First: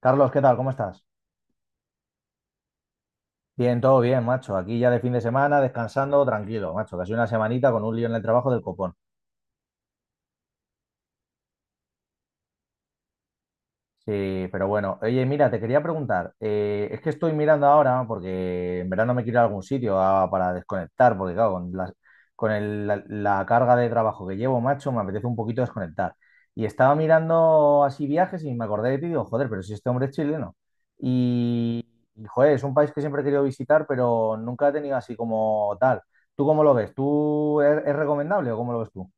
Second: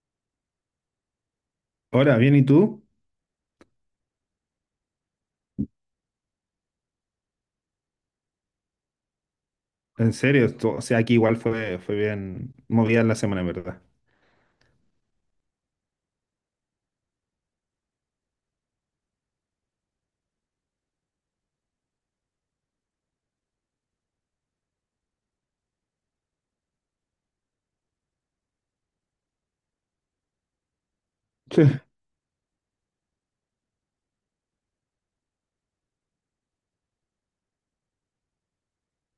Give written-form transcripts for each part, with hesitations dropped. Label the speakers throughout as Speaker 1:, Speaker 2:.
Speaker 1: Carlos, ¿qué tal? ¿Cómo estás?
Speaker 2: Ahora, bien, ¿y tú?
Speaker 1: Bien, todo bien, macho. Aquí ya de fin de semana, descansando, tranquilo, macho. Casi una semanita con un lío en el trabajo del copón.
Speaker 2: En serio, o sea, aquí igual fue bien movida la semana, en verdad.
Speaker 1: Sí, pero bueno, oye, mira, te quería preguntar, es que estoy mirando ahora, porque en verano me quiero ir a algún sitio para desconectar, porque claro, la carga de trabajo que llevo, macho, me apetece un poquito desconectar. Y estaba mirando así viajes y me acordé de ti y digo, joder, pero si este hombre es chileno.
Speaker 2: Sí.
Speaker 1: Y, joder, es un país que siempre he querido visitar, pero nunca he tenido así como tal. ¿Tú cómo lo ves? ¿Es recomendable o cómo lo ves tú?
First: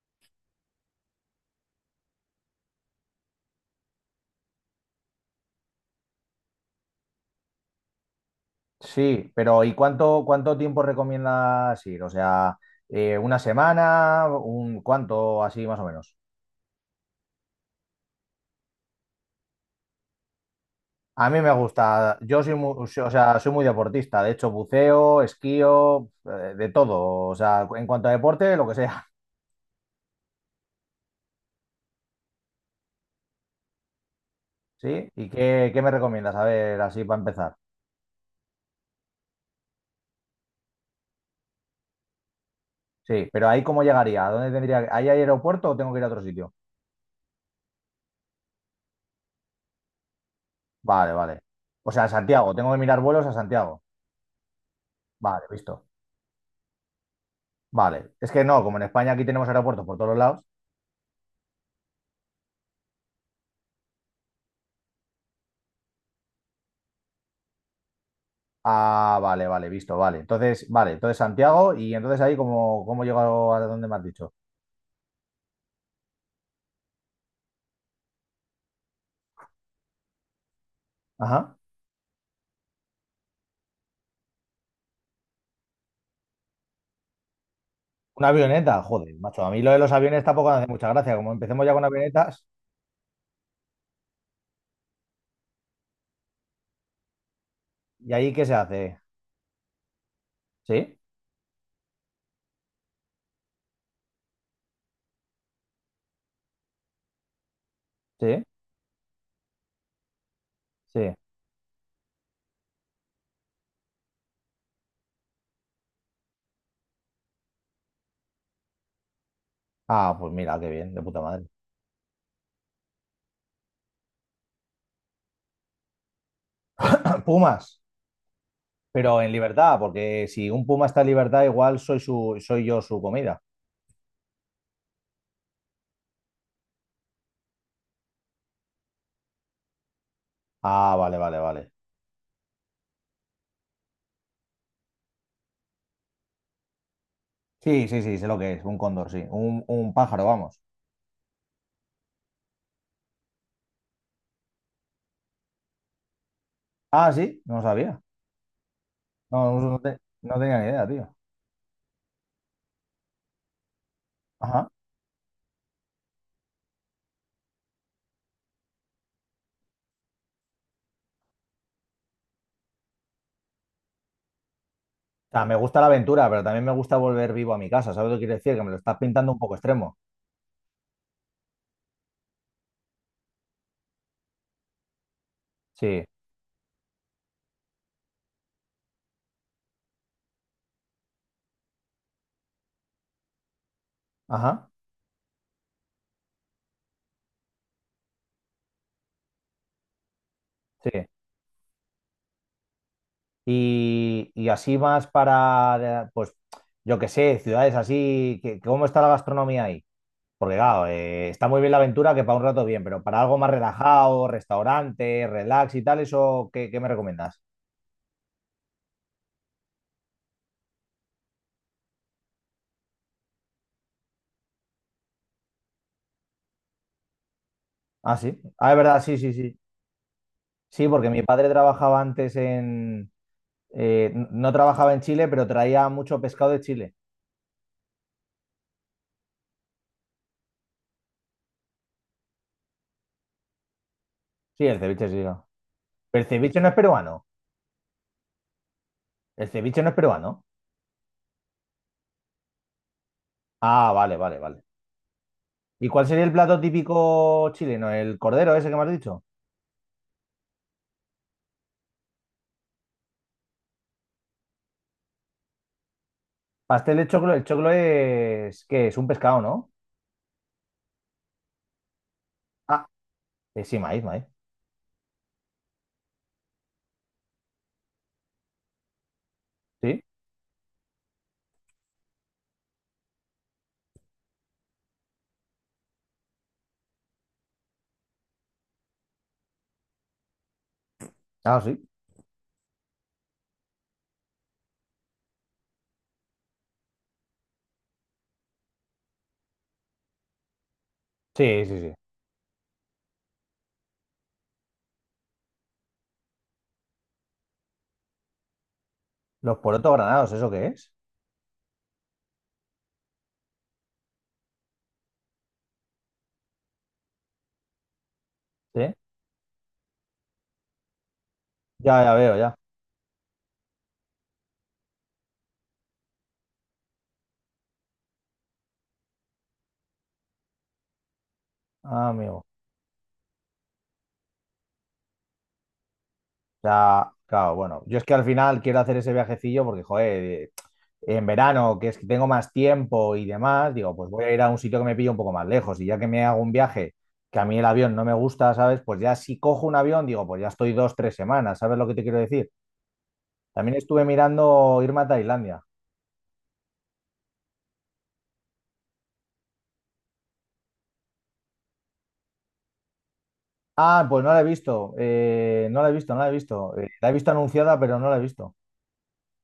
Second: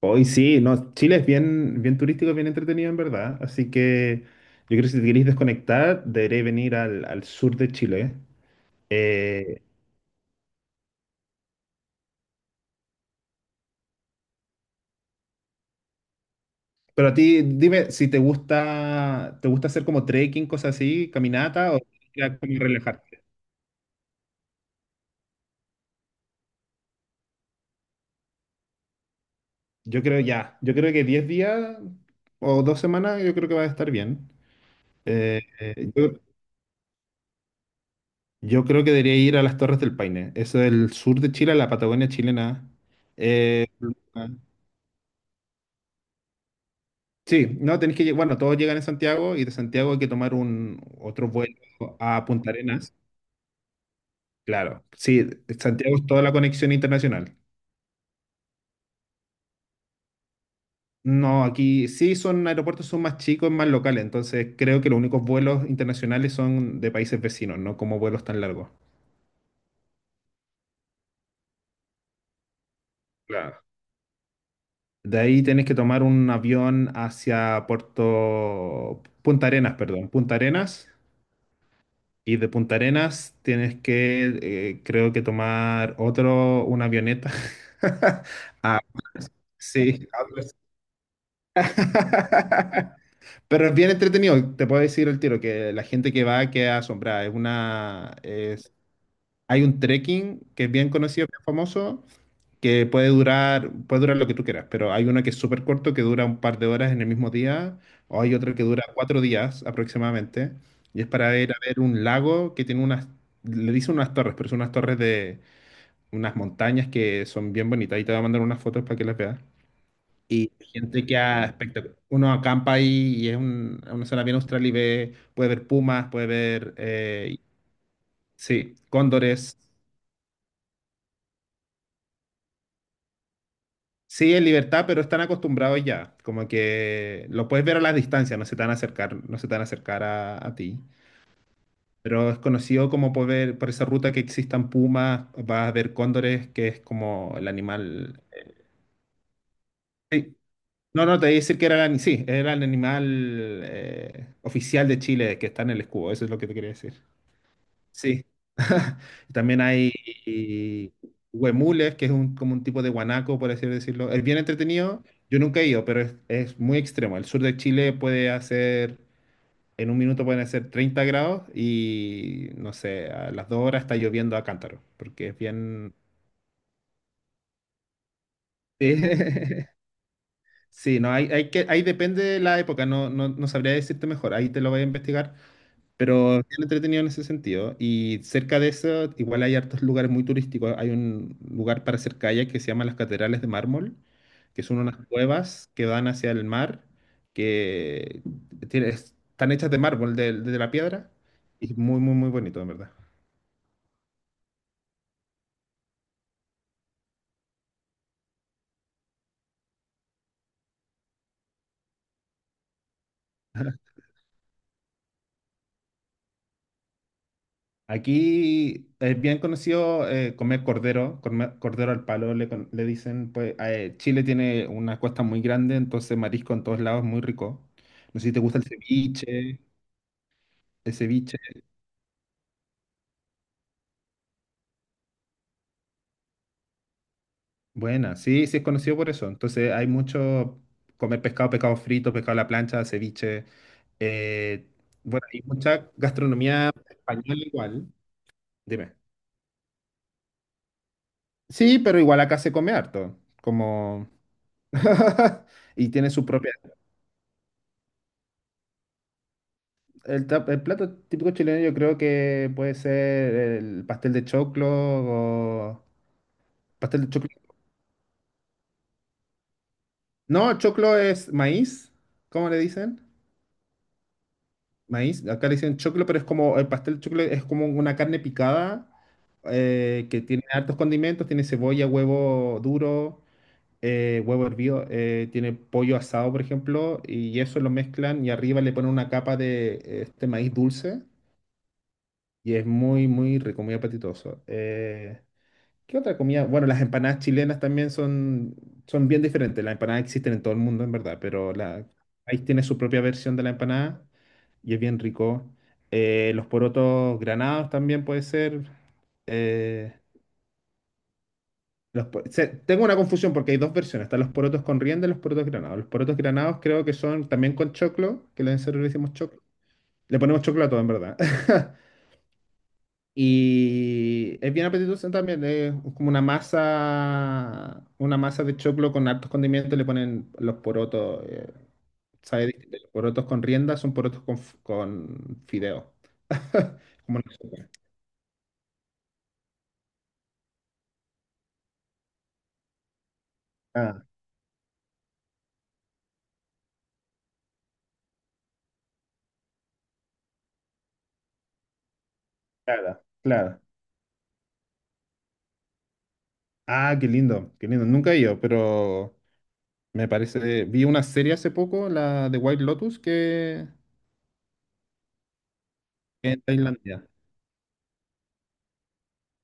Speaker 2: Hoy sí, no, Chile es bien, bien turístico, bien entretenido, en verdad. Así que yo creo que si te queréis desconectar, deberéis venir al sur de Chile.
Speaker 1: Sí, pero
Speaker 2: Eh,
Speaker 1: ¿y cuánto tiempo recomiendas ir? O sea, una semana, un cuánto, así más o menos.
Speaker 2: pero a ti, dime si te gusta hacer como trekking, cosas así,
Speaker 1: A mí me
Speaker 2: caminata o
Speaker 1: gusta,
Speaker 2: ya
Speaker 1: yo soy
Speaker 2: como
Speaker 1: muy, o
Speaker 2: relajarte.
Speaker 1: sea, soy muy deportista, de hecho, buceo, esquío, de todo, o sea, en cuanto a deporte, lo que sea.
Speaker 2: Yo creo que 10 días o 2 semanas, yo creo que va a estar bien.
Speaker 1: ¿Sí? ¿Y
Speaker 2: Eh,
Speaker 1: qué me
Speaker 2: eh, yo-
Speaker 1: recomiendas? A ver, así para empezar.
Speaker 2: Yo creo que debería ir a las Torres del Paine. Eso es el sur de Chile, la Patagonia chilena.
Speaker 1: Sí, pero ahí
Speaker 2: Eh,
Speaker 1: cómo llegaría,
Speaker 2: ah,
Speaker 1: ¿a dónde tendría que... ¿Ahí hay aeropuerto o tengo que ir a otro sitio?
Speaker 2: sí, no, tenéis que llegar. Bueno, todos llegan en Santiago y de Santiago hay que tomar un
Speaker 1: Vale,
Speaker 2: otro
Speaker 1: vale.
Speaker 2: vuelo
Speaker 1: O sea, a
Speaker 2: a Punta
Speaker 1: Santiago, tengo que
Speaker 2: Arenas.
Speaker 1: mirar vuelos a Santiago.
Speaker 2: Claro, sí,
Speaker 1: Vale, visto.
Speaker 2: Santiago es toda la conexión internacional.
Speaker 1: Vale. Es que no, como en España aquí tenemos aeropuertos por todos lados.
Speaker 2: No, aquí sí son aeropuertos, son más chicos, más locales. Entonces creo que los únicos vuelos internacionales son de países vecinos, no como vuelos tan largos.
Speaker 1: Ah, vale, vale, visto, vale. Entonces, vale, entonces Santiago, y entonces ahí, ¿cómo llegó a
Speaker 2: Claro.
Speaker 1: donde me has dicho?
Speaker 2: De ahí tenés que tomar un avión hacia Puerto Punta Arenas, perdón, Punta Arenas.
Speaker 1: Ajá.
Speaker 2: Y de Punta Arenas tienes que, creo que tomar otro, una avioneta.
Speaker 1: Una
Speaker 2: Ah,
Speaker 1: avioneta, joder, macho. A mí lo de los
Speaker 2: sí.
Speaker 1: aviones tampoco me hace mucha gracia. Como empecemos ya con avionetas,
Speaker 2: Pero es bien entretenido, te puedo decir el tiro, que la gente que va queda asombrada.
Speaker 1: ¿y ahí qué se hace?
Speaker 2: Hay un trekking que es bien
Speaker 1: ¿Sí?
Speaker 2: conocido, bien famoso, que puede durar lo que tú quieras, pero hay uno que es súper corto, que dura un par de horas en el mismo día, o hay
Speaker 1: ¿Sí?
Speaker 2: otro que dura 4 días aproximadamente,
Speaker 1: ¿Sí?
Speaker 2: y es para ir a ver un lago que tiene unas, le dicen unas torres, pero son unas torres de unas montañas que son bien bonitas, y te voy a mandar unas fotos para que las veas.
Speaker 1: Ah, pues
Speaker 2: Y
Speaker 1: mira, qué bien, de
Speaker 2: gente que
Speaker 1: puta
Speaker 2: ha
Speaker 1: madre.
Speaker 2: espectac- uno acampa ahí y es una zona bien austral y ve, puede ver pumas, puede ver,
Speaker 1: Pumas,
Speaker 2: sí,
Speaker 1: pero en
Speaker 2: cóndores.
Speaker 1: libertad, porque si un puma está en libertad, igual soy su, soy yo su comida.
Speaker 2: Sí, en libertad, pero están acostumbrados ya. Como que lo puedes ver a la distancia, no se te van a acercar, no se te van a acercar a ti.
Speaker 1: Ah, vale, vale, vale.
Speaker 2: Pero es conocido como por ver, por esa ruta que existan pumas, vas a ver cóndores, que es como el
Speaker 1: Sí, sí, sí,
Speaker 2: animal.
Speaker 1: sé lo que es, un cóndor, sí. Un pájaro,
Speaker 2: Sí.
Speaker 1: vamos.
Speaker 2: No, no, te voy a decir que era sí, era el animal oficial de Chile que está en el escudo, eso es lo que te quería decir.
Speaker 1: Ah, sí, no lo sabía.
Speaker 2: Sí.
Speaker 1: No,
Speaker 2: También
Speaker 1: no,
Speaker 2: hay
Speaker 1: no tenía ni idea,
Speaker 2: eh,
Speaker 1: tío.
Speaker 2: huemules, que es un, como un tipo de guanaco, por así decirlo. Es bien
Speaker 1: Ajá.
Speaker 2: entretenido. Yo nunca he ido, pero es muy extremo. El sur de Chile puede hacer, en un minuto pueden hacer 30 grados y, no sé, a las 2 horas está lloviendo a cántaro, porque
Speaker 1: O
Speaker 2: es
Speaker 1: sea, me gusta la
Speaker 2: bien...
Speaker 1: aventura, pero también me gusta volver vivo a mi casa. ¿Sabes lo que quiero decir? Que me lo estás pintando un poco extremo.
Speaker 2: Sí, no, hay que, ahí depende de la época, no, no, no sabría decirte mejor, ahí te lo voy a investigar.
Speaker 1: Sí,
Speaker 2: Pero bien entretenido en ese sentido. Y cerca de eso, igual hay hartos lugares muy turísticos. Hay un lugar para hacer kayak que se llama las Catedrales de Mármol, que
Speaker 1: ajá,
Speaker 2: son unas cuevas que dan hacia el mar, que están hechas de mármol, de la
Speaker 1: sí.
Speaker 2: piedra. Y muy, muy, muy bonito, en verdad.
Speaker 1: Y así más para, pues, yo qué sé, ciudades así, que, ¿cómo está la gastronomía ahí? Porque, claro, está muy bien la aventura, que para un rato bien, pero para algo más relajado, restaurante, relax y tal, ¿eso qué, qué me recomiendas?
Speaker 2: Aquí es bien conocido comer cordero al palo, le dicen, pues Chile tiene una costa muy grande, entonces marisco en todos lados es muy rico.
Speaker 1: Ah,
Speaker 2: No sé si
Speaker 1: sí.
Speaker 2: te gusta el
Speaker 1: Ah, es verdad, sí, sí, sí.
Speaker 2: ceviche.
Speaker 1: Sí,
Speaker 2: El
Speaker 1: porque mi
Speaker 2: ceviche,
Speaker 1: padre trabajaba antes en... no trabajaba en Chile, pero traía mucho pescado de Chile.
Speaker 2: buena, sí, sí es conocido por eso. Entonces hay mucho comer pescado, pescado frito, pescado a la plancha, ceviche.
Speaker 1: Sí,
Speaker 2: eh,
Speaker 1: el ceviche, sí.
Speaker 2: bueno, hay mucha
Speaker 1: El ceviche no
Speaker 2: gastronomía
Speaker 1: es peruano.
Speaker 2: española igual. Dime.
Speaker 1: El ceviche no es peruano.
Speaker 2: Sí, pero igual acá se come harto,
Speaker 1: Ah,
Speaker 2: como...
Speaker 1: vale, vale, vale. ¿Y
Speaker 2: Y
Speaker 1: cuál
Speaker 2: tiene
Speaker 1: sería
Speaker 2: su
Speaker 1: el
Speaker 2: propia...
Speaker 1: plato típico chileno? ¿El cordero ese que me has dicho?
Speaker 2: El plato típico chileno yo creo que puede ser el pastel de choclo o...
Speaker 1: Pastel
Speaker 2: Pastel
Speaker 1: de
Speaker 2: de
Speaker 1: choclo. El
Speaker 2: choclo.
Speaker 1: choclo es... ¿Qué es? Un pescado, ¿no?
Speaker 2: No, choclo es maíz, ¿cómo le
Speaker 1: Ah,
Speaker 2: dicen?
Speaker 1: sí, maíz, maíz.
Speaker 2: Maíz, acá le dicen choclo, pero es como, el pastel choclo es como una carne picada
Speaker 1: ¿Sí?
Speaker 2: que tiene hartos condimentos, tiene cebolla, huevo duro, huevo hervido, tiene pollo asado, por ejemplo, y eso lo mezclan y arriba le ponen una capa de este maíz dulce
Speaker 1: Ah, sí.
Speaker 2: y es muy, muy rico, muy apetitoso. ¿Qué otra comida? Bueno, las empanadas chilenas también son bien diferentes. Las empanadas existen en todo el mundo, en verdad, pero
Speaker 1: Sí, sí, sí.
Speaker 2: ahí tiene su propia versión de la empanada y es bien rico. Los porotos granados también puede ser.
Speaker 1: Los porotos
Speaker 2: eh,
Speaker 1: granados, ¿eso qué es?
Speaker 2: tengo una confusión porque hay dos versiones. Están los porotos con rienda y los porotos granados. Los porotos granados creo que son también con choclo, que nosotros le
Speaker 1: Sí.
Speaker 2: decimos choclo. Le ponemos choclo a todo, en verdad.
Speaker 1: Ya, ya veo, ya.
Speaker 2: Y es bien apetitoso también, es como una masa de choclo con hartos condimentos, le ponen los porotos,
Speaker 1: Ah, amigo.
Speaker 2: sabe distinto, los porotos con rienda son porotos con, con fideo.
Speaker 1: Sea,
Speaker 2: Como una
Speaker 1: claro,
Speaker 2: sopa.
Speaker 1: bueno, yo es que al final quiero hacer ese viajecillo porque, joder, en verano, que es que tengo más tiempo y demás, digo,
Speaker 2: Ah,
Speaker 1: pues voy a ir a un sitio que me pille un poco más lejos y ya que me hago un viaje que a mí el avión no me gusta, ¿sabes? Pues ya si cojo un avión, digo, pues ya estoy dos, tres semanas, ¿sabes lo que te quiero decir?
Speaker 2: claro, claro.
Speaker 1: También estuve mirando irme a Tailandia.
Speaker 2: Ah, qué lindo, qué lindo. Nunca he ido, pero me parece, vi una serie hace poco, la de White Lotus, que
Speaker 1: Ah, pues no la he visto, no la he visto, no la he
Speaker 2: que en
Speaker 1: visto.
Speaker 2: Tailandia.
Speaker 1: La he visto anunciada, pero no la he visto.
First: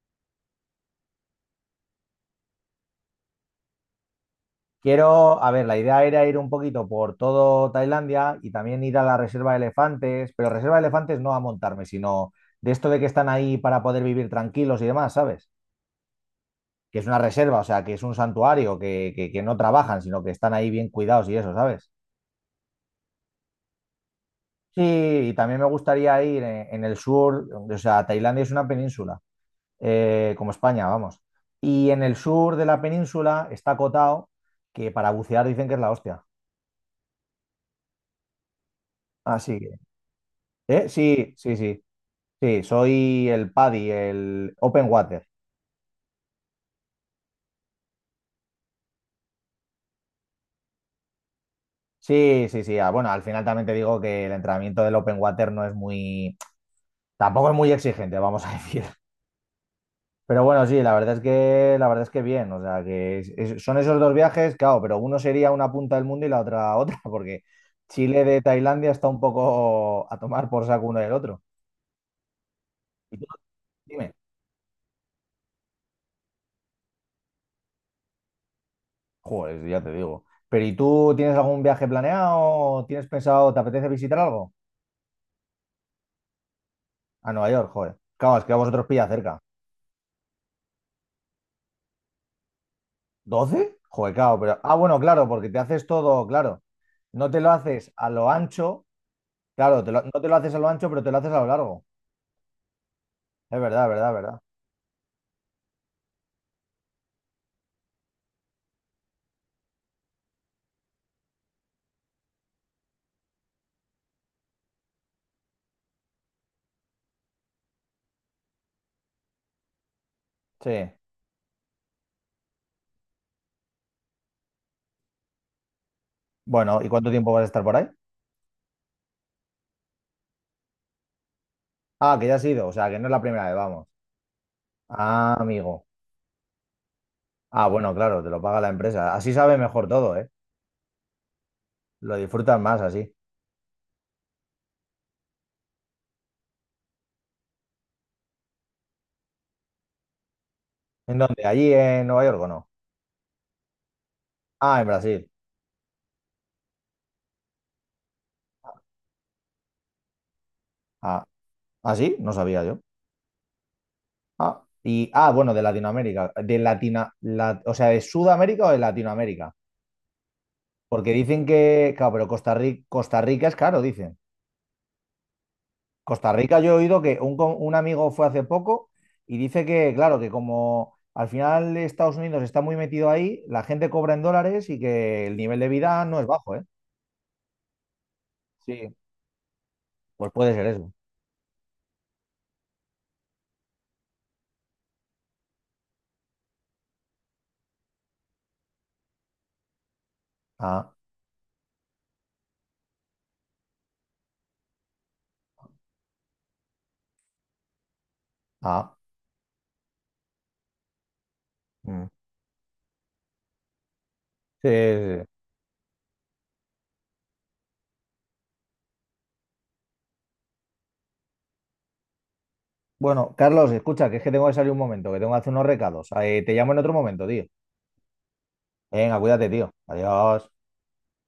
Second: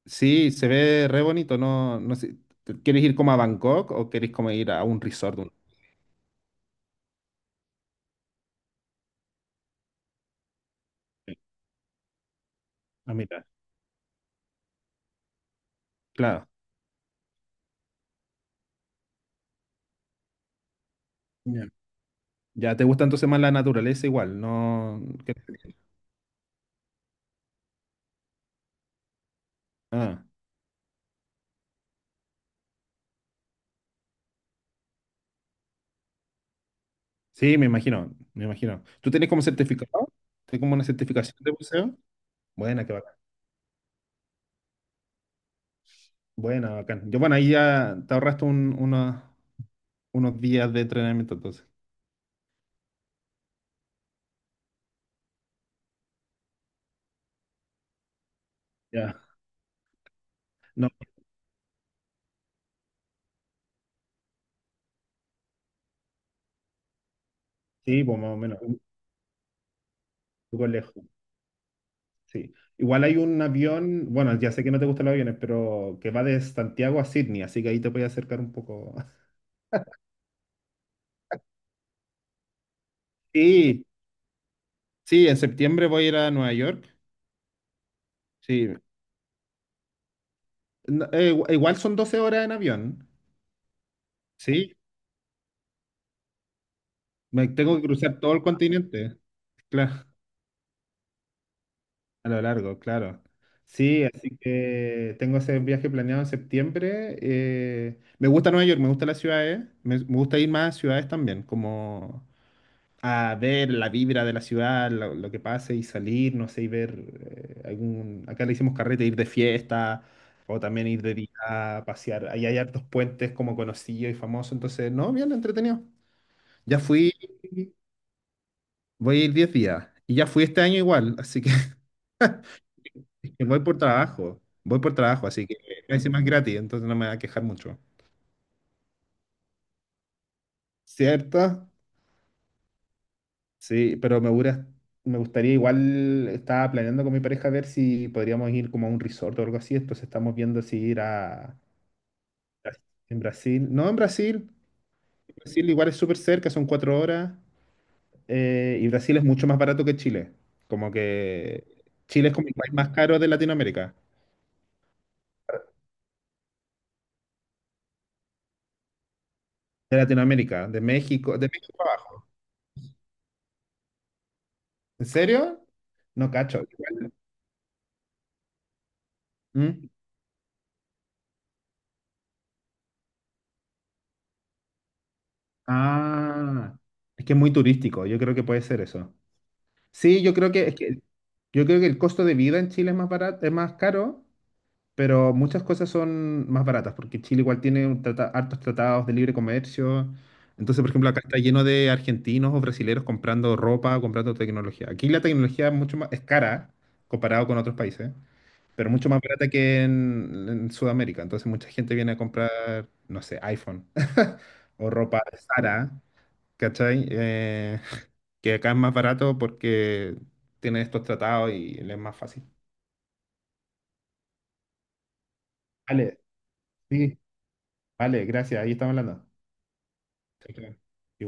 Speaker 2: Sí, se ve re bonito, no, no sé, ¿quieres ir como a Bangkok o quieres como ir a un
Speaker 1: Quiero, a
Speaker 2: resort?
Speaker 1: ver, la idea era ir un poquito por todo Tailandia y también ir a la reserva de elefantes, pero reserva de elefantes no a montarme, sino de esto de que
Speaker 2: A
Speaker 1: están
Speaker 2: mitad.
Speaker 1: ahí para poder vivir tranquilos y demás, ¿sabes?
Speaker 2: Claro.
Speaker 1: Que es una reserva, o sea, que es un santuario, que no trabajan, sino que están ahí bien cuidados y eso,
Speaker 2: Ya.
Speaker 1: ¿sabes?
Speaker 2: Ya te gusta entonces más la naturaleza igual,
Speaker 1: Sí,
Speaker 2: no.
Speaker 1: y también me gustaría ir en el sur, o sea, Tailandia es una península,
Speaker 2: Ah,
Speaker 1: como España, vamos. Y en el sur de la península está Koh Tao, que para bucear dicen que es la hostia.
Speaker 2: sí, me imagino, me imagino. ¿Tú tienes como
Speaker 1: Así que,
Speaker 2: certificado? ¿Tienes como una
Speaker 1: ¿eh? Sí,
Speaker 2: certificación de
Speaker 1: sí, sí.
Speaker 2: buceo?
Speaker 1: Sí,
Speaker 2: Buena, qué bacán.
Speaker 1: soy el PADI, el Open Water.
Speaker 2: Buena, bacán. Yo, bueno, ahí ya te ahorraste unos días de entrenamiento entonces.
Speaker 1: Sí, sí, sí. Ah, bueno, al final también te digo que el entrenamiento del Open Water no es muy, tampoco es muy exigente, vamos a decir.
Speaker 2: Ya.
Speaker 1: Pero bueno, sí,
Speaker 2: No,
Speaker 1: la verdad es que, la verdad es que bien. O sea, son esos dos viajes, claro, pero uno sería una punta del mundo y la otra otra, porque
Speaker 2: sí, pues
Speaker 1: Chile
Speaker 2: más o
Speaker 1: de
Speaker 2: menos, un
Speaker 1: Tailandia está un poco a tomar por
Speaker 2: poco
Speaker 1: saco
Speaker 2: lejos.
Speaker 1: uno del otro.
Speaker 2: Sí. Igual hay
Speaker 1: Y tú,
Speaker 2: un avión,
Speaker 1: dime,
Speaker 2: bueno, ya sé que no te gustan los aviones, pero que va de Santiago a Sydney, así que ahí te puedes acercar un poco.
Speaker 1: joder, ya te digo. Pero ¿y tú tienes algún viaje planeado? ¿Tienes pensado, te
Speaker 2: Sí,
Speaker 1: apetece visitar algo?
Speaker 2: sí, en septiembre voy a ir a Nueva York.
Speaker 1: A Nueva York, joder. Claro, es que a
Speaker 2: Sí,
Speaker 1: vosotros pilla cerca.
Speaker 2: no, igual son 12 horas en avión,
Speaker 1: 12, joder, claro, pero.
Speaker 2: ¿sí?
Speaker 1: Ah, bueno, claro, porque te haces todo, claro. No te
Speaker 2: Me
Speaker 1: lo
Speaker 2: tengo que
Speaker 1: haces a
Speaker 2: cruzar
Speaker 1: lo
Speaker 2: todo el
Speaker 1: ancho,
Speaker 2: continente,
Speaker 1: claro,
Speaker 2: claro,
Speaker 1: no te lo haces a lo ancho, pero te lo haces a lo largo.
Speaker 2: a lo largo, claro.
Speaker 1: Es verdad,
Speaker 2: Sí,
Speaker 1: verdad,
Speaker 2: así
Speaker 1: verdad.
Speaker 2: que tengo ese viaje planeado en septiembre. Me gusta Nueva York, me gusta las ciudades, me gusta ir más a ciudades también, como a ver la vibra de la ciudad, lo que pase y salir, no sé, y ver acá le hicimos carrete, ir de fiesta. O
Speaker 1: Sí.
Speaker 2: también ir de día a pasear. Ahí hay hartos puentes como conocidos y famosos. Entonces, no, bien entretenido. Ya
Speaker 1: Bueno, ¿y cuánto
Speaker 2: fui,
Speaker 1: tiempo vas a estar por ahí?
Speaker 2: Voy a ir 10 días. Y ya fui este año igual, así que
Speaker 1: Ah, que ya has ido, o sea, que no es la primera
Speaker 2: dije,
Speaker 1: vez,
Speaker 2: voy por
Speaker 1: vamos.
Speaker 2: trabajo. Voy por trabajo,
Speaker 1: Ah,
Speaker 2: así que
Speaker 1: amigo.
Speaker 2: encima es gratis, entonces no me va a quejar
Speaker 1: Ah,
Speaker 2: mucho.
Speaker 1: bueno, claro, te lo paga la empresa. Así sabe mejor todo, ¿eh?
Speaker 2: ¿Cierto?
Speaker 1: Lo disfrutas más así.
Speaker 2: Sí, pero me gustaría igual, estaba planeando con mi pareja ver si podríamos ir como a un resort o algo así, entonces estamos viendo si ir
Speaker 1: ¿En dónde?
Speaker 2: a...
Speaker 1: ¿Allí en Nueva York o no?
Speaker 2: En Brasil, no, en Brasil,
Speaker 1: Ah, en Brasil.
Speaker 2: Brasil igual es súper cerca, son 4 horas, y Brasil es mucho más barato que Chile, como
Speaker 1: Ah,
Speaker 2: que
Speaker 1: ¿ah, sí?
Speaker 2: Chile
Speaker 1: No
Speaker 2: es como el
Speaker 1: sabía
Speaker 2: país
Speaker 1: yo.
Speaker 2: más caro de Latinoamérica.
Speaker 1: Ah, y, ah, bueno, de Latinoamérica. De Latina, o sea, ¿de Sudamérica o de Latinoamérica?
Speaker 2: De Latinoamérica,
Speaker 1: Porque dicen
Speaker 2: De
Speaker 1: que,
Speaker 2: México
Speaker 1: claro, pero
Speaker 2: abajo.
Speaker 1: Costa Rica, Costa Rica es caro, dicen.
Speaker 2: ¿En serio? No
Speaker 1: Costa Rica
Speaker 2: cacho.
Speaker 1: yo he oído
Speaker 2: Igual.
Speaker 1: que un, un amigo fue hace poco y dice
Speaker 2: ¿Mm?
Speaker 1: que, claro, que como al final Estados Unidos está muy metido ahí, la gente cobra en dólares y que el nivel de vida no es bajo, ¿eh?
Speaker 2: Ah, es que es muy turístico, yo creo que puede ser
Speaker 1: Sí,
Speaker 2: eso. Sí,
Speaker 1: pues puede ser eso.
Speaker 2: yo creo que el costo de vida en Chile es más barato, es más caro, pero muchas cosas son más baratas, porque Chile igual tiene un hartos tratados de libre comercio. Entonces, por
Speaker 1: Ah,
Speaker 2: ejemplo, acá está lleno de argentinos o brasileros comprando ropa, comprando tecnología. Aquí la tecnología es mucho más, es cara comparado con otros países. Pero
Speaker 1: ah.
Speaker 2: mucho más barata que en Sudamérica. Entonces mucha gente
Speaker 1: Mm.
Speaker 2: viene a comprar, no sé, iPhone
Speaker 1: Sí,
Speaker 2: o
Speaker 1: sí,
Speaker 2: ropa
Speaker 1: sí.
Speaker 2: de Zara, ¿cachai? Que acá es más barato porque tienen estos tratados y le es más fácil.
Speaker 1: Bueno, Carlos, escucha, que es que tengo que salir un momento, que tengo que hacer unos recados.
Speaker 2: Vale,
Speaker 1: Te llamo en otro
Speaker 2: sí,
Speaker 1: momento, tío.
Speaker 2: vale, gracias. Ahí estamos
Speaker 1: Venga,
Speaker 2: hablando.
Speaker 1: cuídate, tío. Adiós.
Speaker 2: Chao, chao.